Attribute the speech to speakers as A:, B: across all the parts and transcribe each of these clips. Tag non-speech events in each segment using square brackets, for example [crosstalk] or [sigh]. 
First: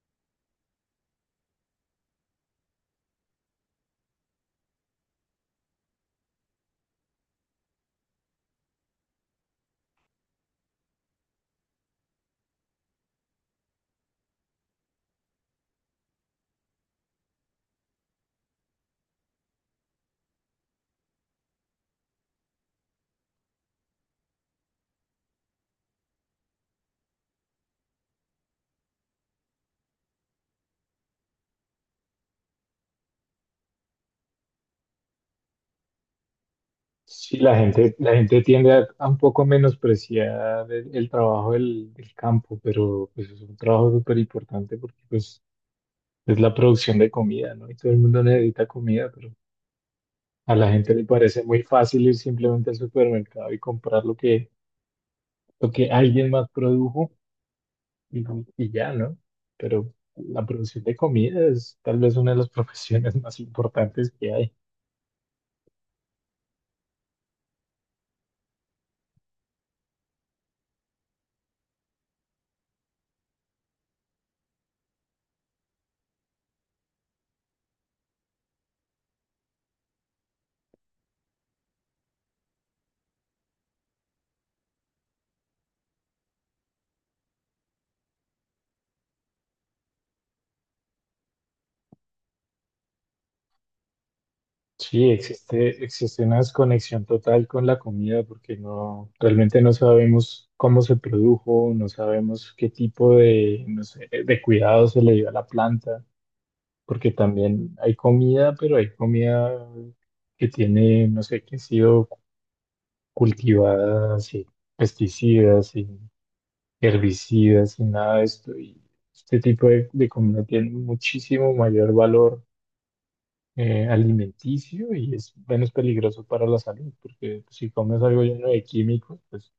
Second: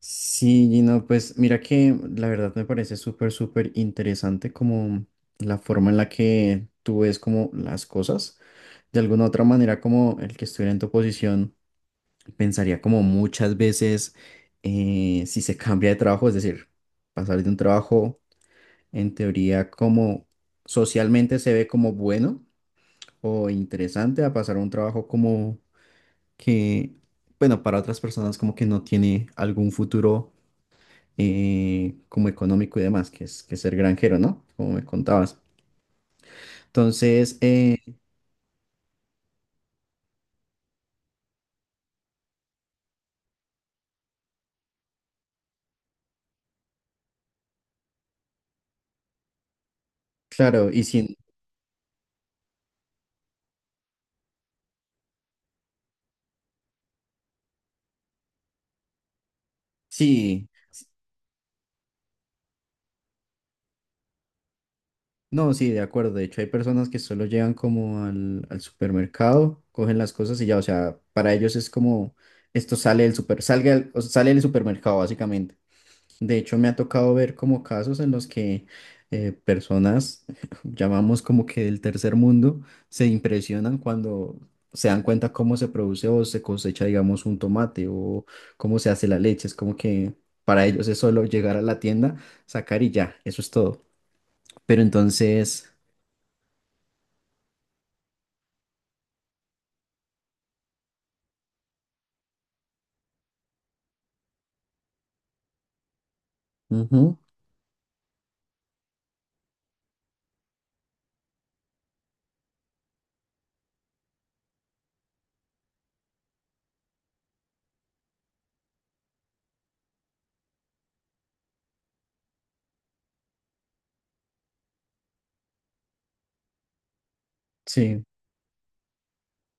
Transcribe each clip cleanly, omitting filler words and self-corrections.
A: Sí, Gino, pues mira que la verdad me parece súper, súper interesante como la forma en la que tú ves como las cosas. De alguna otra manera, como el que estuviera en tu posición, pensaría como muchas veces si se [laughs] cambia de trabajo, es decir, pasar de un trabajo en teoría como socialmente se ve como bueno o interesante a pasar a un trabajo como que, bueno, para otras personas como que no tiene algún futuro como económico y demás, que es ser granjero, ¿no? Como me contabas. Entonces,
B: Sí, la gente tiende a un poco menospreciar el trabajo del campo, pero pues es un trabajo súper importante porque pues es la producción de comida, ¿no? Y todo el mundo necesita comida, pero a
A: claro,
B: la
A: y
B: gente le
A: sin,
B: parece muy fácil ir simplemente al supermercado y comprar lo que alguien más produjo y, y ya, ¿no? Pero la
A: sí,
B: producción de comida es tal vez una de las [laughs] profesiones más importantes que hay.
A: no, sí, de acuerdo. De hecho, hay personas que solo llegan como al supermercado, cogen las cosas y ya, o sea, para ellos es como, esto sale del super, salga, o sea, sale del supermercado, básicamente. De hecho, me ha tocado ver como casos en los que personas, [laughs] llamamos como que del tercer mundo, se impresionan cuando se dan cuenta cómo se produce o se cosecha, digamos, un tomate o cómo se hace la leche. Es como que para ellos es solo llegar a la tienda, sacar y ya, eso es todo. Pero
B: Sí,
A: entonces,
B: existe una desconexión total con la comida porque no, realmente no sabemos cómo se produjo, no sabemos qué tipo de, no sé, de cuidado se le dio a la planta, porque
A: ujú,
B: también hay comida, pero hay comida que tiene, no sé, que ha sido cultivada sin pesticidas, sin herbicidas, sin nada de esto. Y este tipo de comida tiene muchísimo mayor valor alimenticio y es menos peligroso para la salud, porque pues, si comes
A: sí,
B: algo lleno de químicos, pues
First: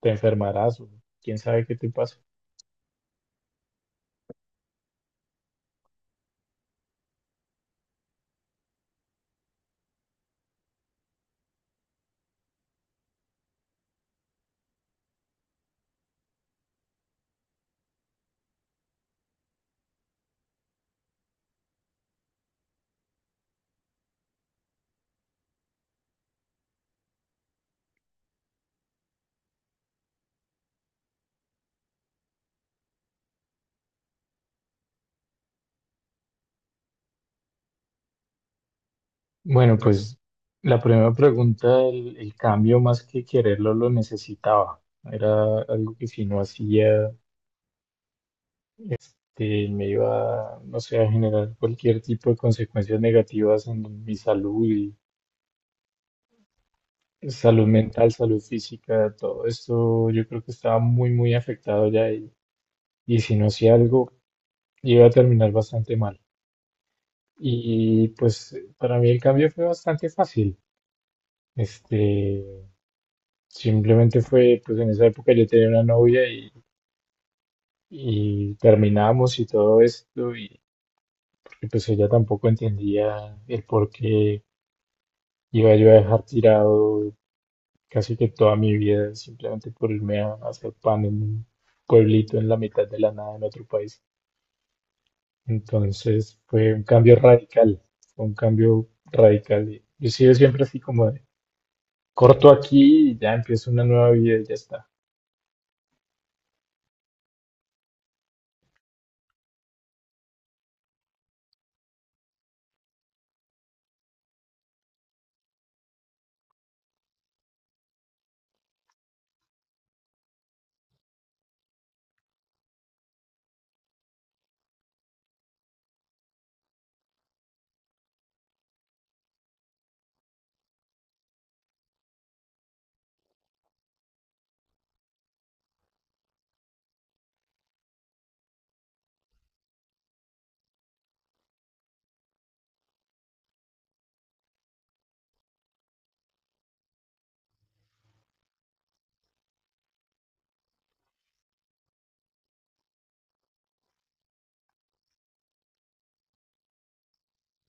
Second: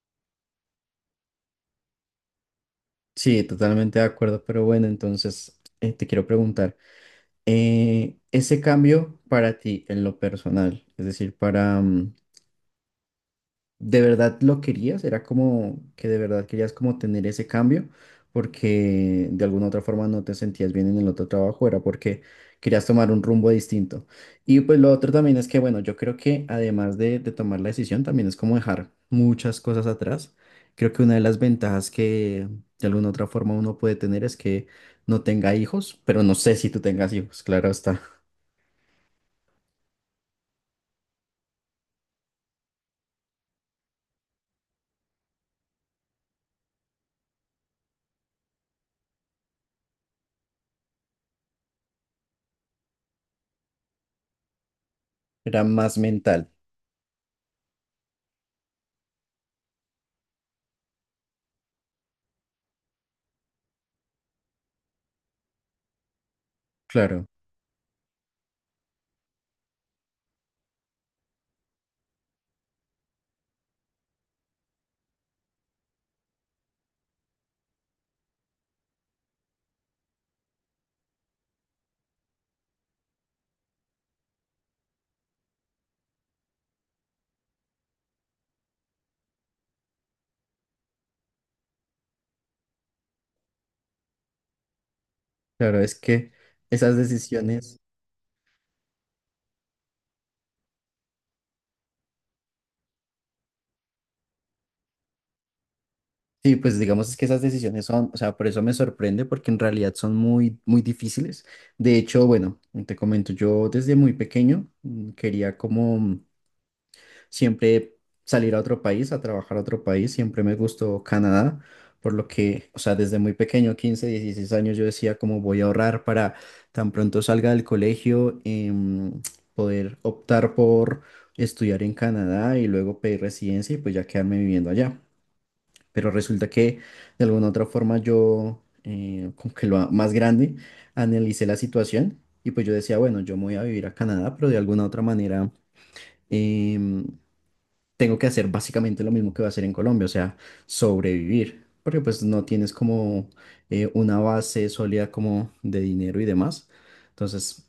B: te enfermarás o quién sabe qué te pasa.
A: sí, totalmente de acuerdo. Pero bueno, entonces te quiero preguntar, ese cambio para ti en lo personal, es decir, de verdad lo querías, era como que de verdad querías como tener ese cambio, porque de alguna otra forma no te sentías bien en el otro trabajo, era porque querías tomar un rumbo distinto. Y pues lo otro también es que, bueno, yo creo que además de tomar la decisión, también es como dejar muchas cosas atrás. Creo que una de las ventajas que de alguna otra forma uno puede tener es que no tenga hijos, pero no sé si tú tengas hijos, claro está. [laughs]
B: Bueno, pues la primera pregunta, el cambio más que quererlo lo necesitaba. Era algo que si no hacía, me iba, no sé, a generar cualquier tipo de consecuencias negativas en mi salud y
A: Era más mental,
B: salud mental, salud física, todo esto yo creo que estaba muy afectado ya y si no hacía algo iba a terminar bastante mal.
A: claro,
B: Y pues para mí el cambio fue bastante fácil. Este, Simplemente fue, pues en esa época yo tenía una novia y terminamos y todo esto, y porque pues ella tampoco entendía el por qué iba yo a dejar tirado casi que toda mi vida simplemente por irme a hacer pan en un pueblito en la mitad de la nada en otro país.
A: claro, es que
B: Entonces fue un
A: esas
B: cambio
A: decisiones...
B: radical, fue un cambio radical. Yo he sido siempre así como corto aquí y ya empiezo una nueva vida y ya está.
A: Sí, pues digamos es que esas decisiones son, o sea, por eso me sorprende, porque en realidad son muy, muy difíciles. De hecho, bueno, te comento, yo desde muy pequeño, quería como, siempre salir a otro país, a trabajar a otro país, siempre me gustó Canadá, por lo que, o sea, desde muy pequeño, 15, 16 años, yo decía como voy a ahorrar para tan pronto salga del colegio, poder optar por estudiar en Canadá y luego pedir residencia y pues ya quedarme viviendo allá, pero resulta que de alguna u otra forma yo, como que lo más grande, analicé la situación y pues yo decía, bueno, yo me voy a vivir a Canadá, pero de alguna u otra manera em, tengo que hacer básicamente lo mismo que voy a hacer en Colombia, o sea, sobrevivir, porque pues no tienes como una base sólida como de dinero y demás. Entonces,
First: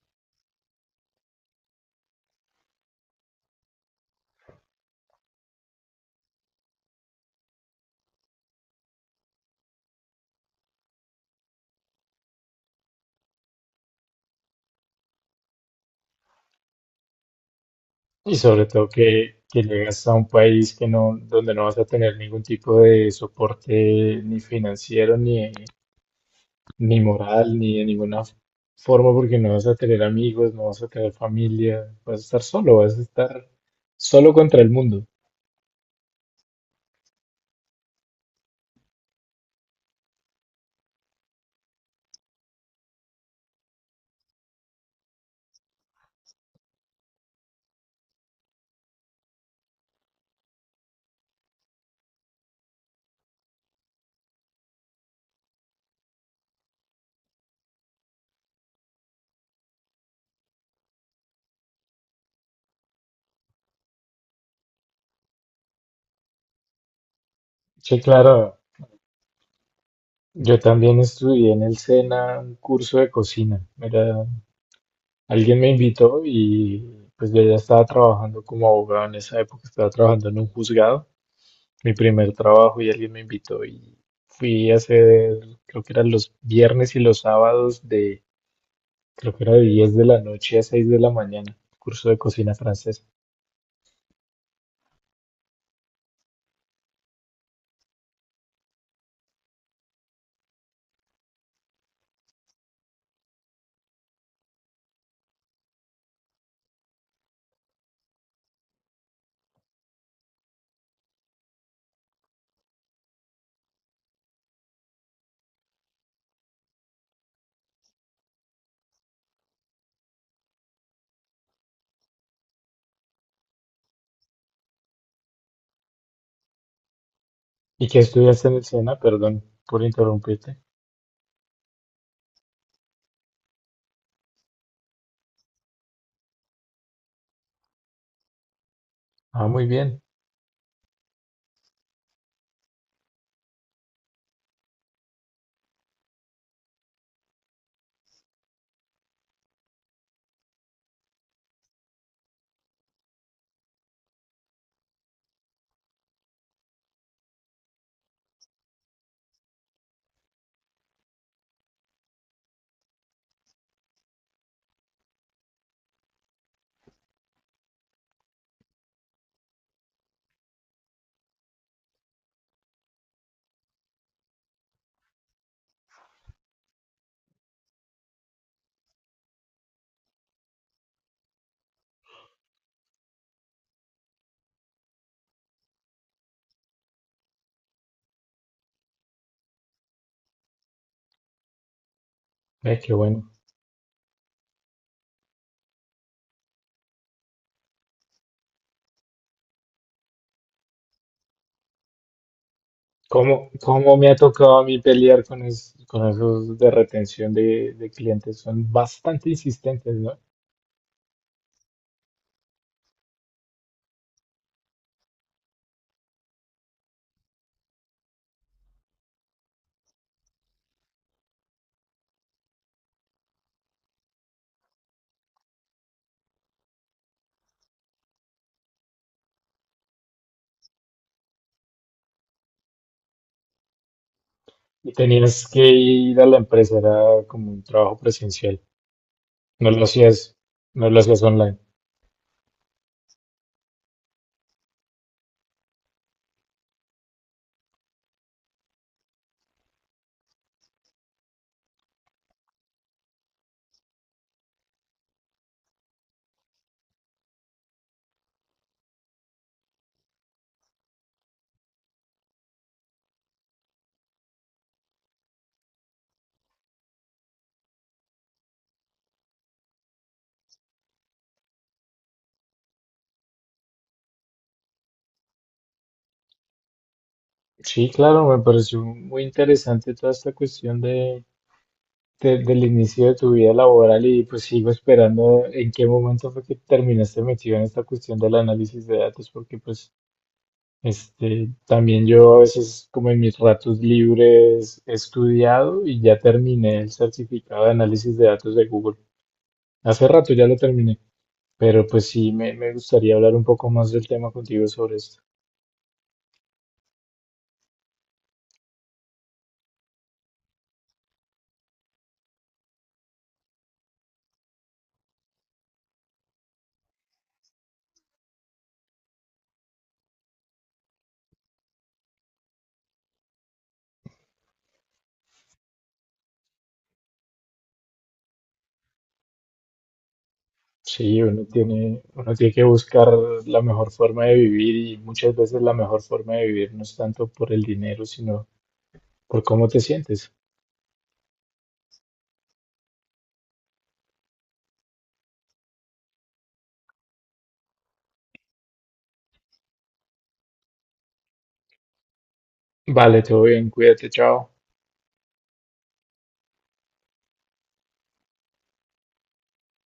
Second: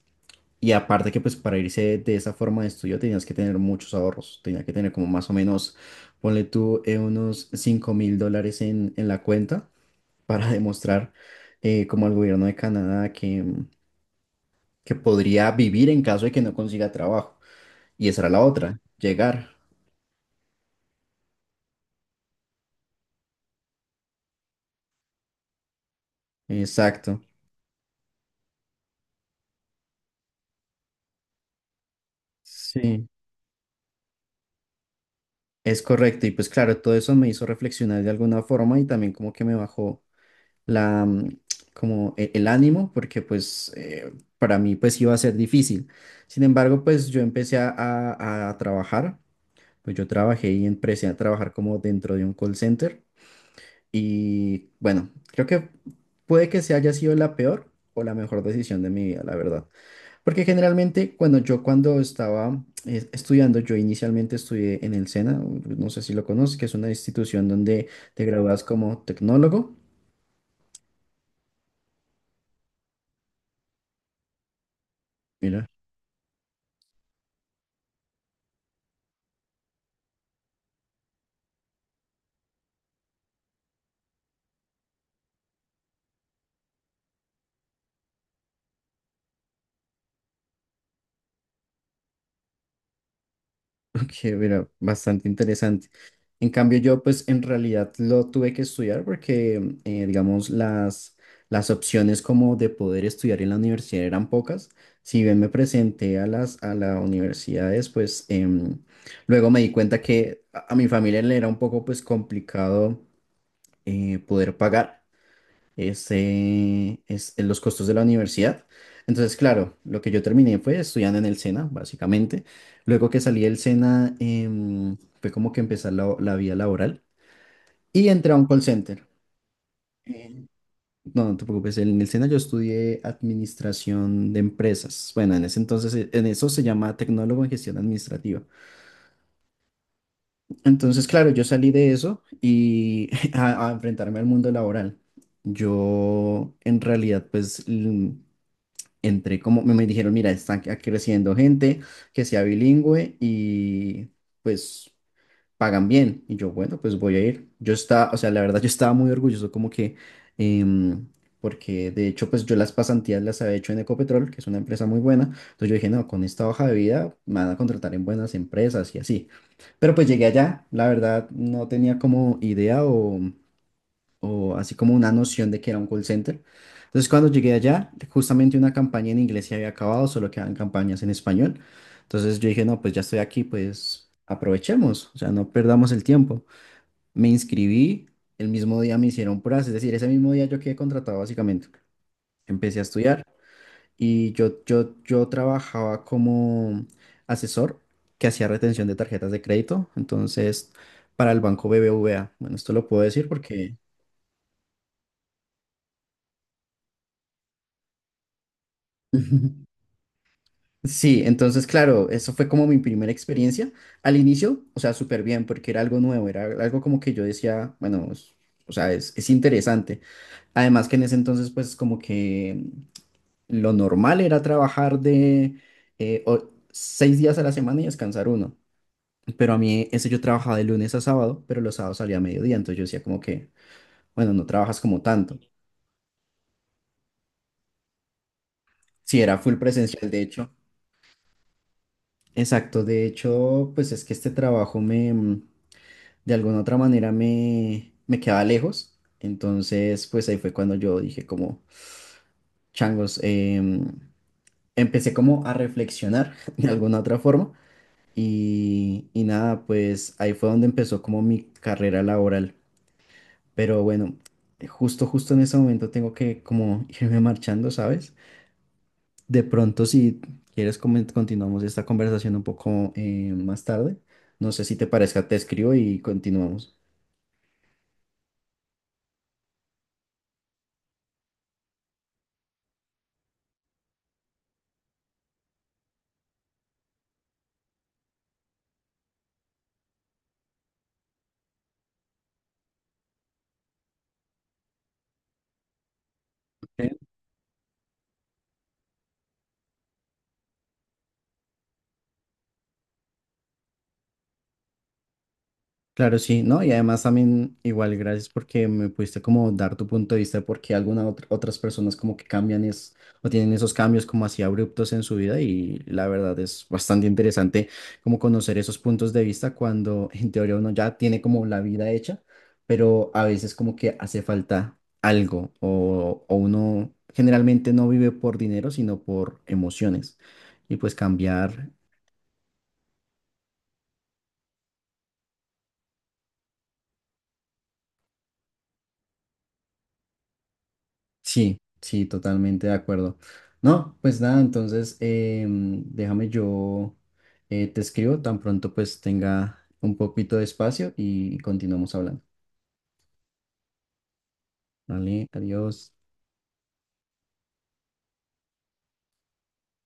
A: y aparte que pues para irse de esa forma de estudio tenías que tener muchos ahorros, tenía que tener como más o menos, ponle tú, unos $5000 en la cuenta para [laughs] demostrar como al gobierno de Canadá que podría vivir en caso de que no consiga trabajo. Y esa era
B: Y
A: la
B: sobre
A: otra,
B: todo
A: llegar.
B: que llegas a un país que no, donde no vas a tener ningún tipo de soporte ni financiero, ni, ni
A: Exacto.
B: moral, ni de ninguna forma, porque no vas a tener amigos, no vas a tener familia, vas a estar solo, vas a
A: Sí,
B: estar solo contra el mundo.
A: es correcto. Y pues claro, todo eso me hizo reflexionar de alguna forma y también como que me bajó la, como el ánimo, porque pues para mí pues iba a ser difícil. Sin embargo, pues yo empecé a trabajar, pues yo trabajé y empecé a trabajar como dentro de un call center y bueno, creo que puede que se haya sido la peor o la mejor decisión de mi vida, la verdad. Porque generalmente cuando yo cuando estaba estudiando, yo inicialmente estudié en el SENA, no sé si lo conoces, que es una institución donde
B: Sí,
A: te
B: claro,
A: gradúas como tecnólogo.
B: yo también estudié en el SENA un curso de cocina. Era. Alguien
A: Mira,
B: me invitó y pues yo ya estaba trabajando como abogado en esa época, estaba trabajando en un juzgado, mi primer trabajo y alguien me invitó y fui a hacer, creo que eran los viernes y los sábados de, creo que era de 10 de la noche a 6 de la mañana, curso de cocina francesa.
A: ok, mira, bastante interesante. En cambio, yo pues en realidad lo tuve que estudiar porque, digamos, las opciones como de poder estudiar en la universidad eran pocas. Si bien me presenté a las universidades, pues luego me di cuenta que a mi familia le era un poco pues complicado poder pagar los costos de la universidad. Entonces, claro, lo que yo terminé fue estudiando en el SENA, básicamente. Luego que salí del SENA, fue como que empecé la vida laboral
B: ¿Y que
A: y entré a un
B: estudiaste en
A: call
B: el SENA?
A: center.
B: Perdón por
A: Eh,
B: interrumpirte.
A: No, no te preocupes, en el SENA yo estudié administración de empresas. Bueno, en ese entonces, en eso se llama tecnólogo en gestión administrativa.
B: Ah, muy bien,
A: Entonces, claro, yo salí de eso y [laughs] a enfrentarme al mundo laboral. Yo, en realidad, entré como, me dijeron, mira, están creciendo gente que sea bilingüe y pues pagan bien. Y yo, bueno, pues voy a ir. Yo estaba, o sea, la verdad yo estaba muy orgulloso como que, em, porque de hecho pues yo las pasantías las había hecho en Ecopetrol, que es una empresa muy buena. Entonces yo dije, no, con esta hoja de vida me van a contratar en buenas empresas y así. Pero pues llegué allá, la verdad no tenía como idea o así como una noción de que era un call center. Entonces, cuando llegué allá, justamente una campaña en inglés se había acabado, solo quedaban campañas en español. Entonces yo dije, no, pues ya estoy aquí, pues aprovechemos, o sea, no perdamos el tiempo. Me inscribí, el mismo día me hicieron pruebas, es decir, ese mismo día yo quedé contratado básicamente. Empecé
B: ve
A: a
B: qué
A: estudiar
B: bueno.
A: y yo trabajaba como asesor que hacía retención de tarjetas de crédito, entonces para el banco BBVA. Bueno, esto lo puedo decir
B: ¿Cómo,
A: porque...
B: cómo me ha tocado a mí pelear con, es- con esos de retención de clientes? Son bastante
A: [laughs]
B: insistentes, ¿no?
A: Sí, entonces, claro, eso fue como mi primera experiencia. Al inicio, o sea, súper bien, porque era algo nuevo, era algo como que yo decía, bueno, o sea, es interesante. Además que en ese entonces, pues como que lo normal era trabajar de seis días a la semana y descansar uno. Pero a mí, ese yo trabajaba de lunes a sábado, pero los sábados salía a mediodía, entonces yo decía como que, bueno, no trabajas
B: Y
A: como tanto.
B: tenías que ir a la empresa, era como un trabajo presencial.
A: Sí, era full
B: No lo
A: presencial, de
B: hacías,
A: hecho.
B: no lo hacías online.
A: Exacto, de hecho, pues es que este trabajo me, de alguna otra manera me quedaba lejos. Entonces, pues ahí fue cuando yo dije como, changos, empecé como a reflexionar [laughs] de alguna otra forma. Y nada, pues ahí fue donde empezó como mi carrera laboral. Pero bueno, justo en ese momento tengo que como [laughs] irme marchando, ¿sabes? De pronto, si quieres, continuamos esta conversación un poco más tarde. No sé si te parezca, te escribo y continuamos.
B: Sí, claro, me pareció muy interesante toda esta cuestión de- del inicio de tu vida laboral y pues sigo esperando en qué momento fue que terminaste metido en esta cuestión del análisis de datos, porque pues este también yo a veces como en mis ratos libres he estudiado y ya terminé el
A: Ok,
B: certificado de análisis de datos de Google. Hace rato ya lo terminé. Pero pues sí, me gustaría hablar un poco más del tema contigo sobre esto.
A: claro, sí, ¿no? Y además también igual gracias porque me pudiste como dar tu punto de vista de por qué algunas otras personas como que cambian es, o tienen esos cambios como así abruptos en su vida y la verdad es bastante interesante como conocer esos puntos de vista cuando en teoría uno ya tiene como la vida hecha, pero a veces como que hace falta algo o uno generalmente no vive por dinero sino por emociones y pues
B: Sí,
A: cambiar.
B: uno tiene que buscar la mejor forma de vivir y muchas veces la mejor forma de vivir no es tanto por el dinero, sino por cómo te sientes.
A: Sí, sí, totalmente de acuerdo. No, pues nada, entonces déjame yo te escribo tan pronto pues tenga un poquito de espacio y continuamos hablando.
B: Vale, todo bien, cuídate, chao.
A: Vale, adiós.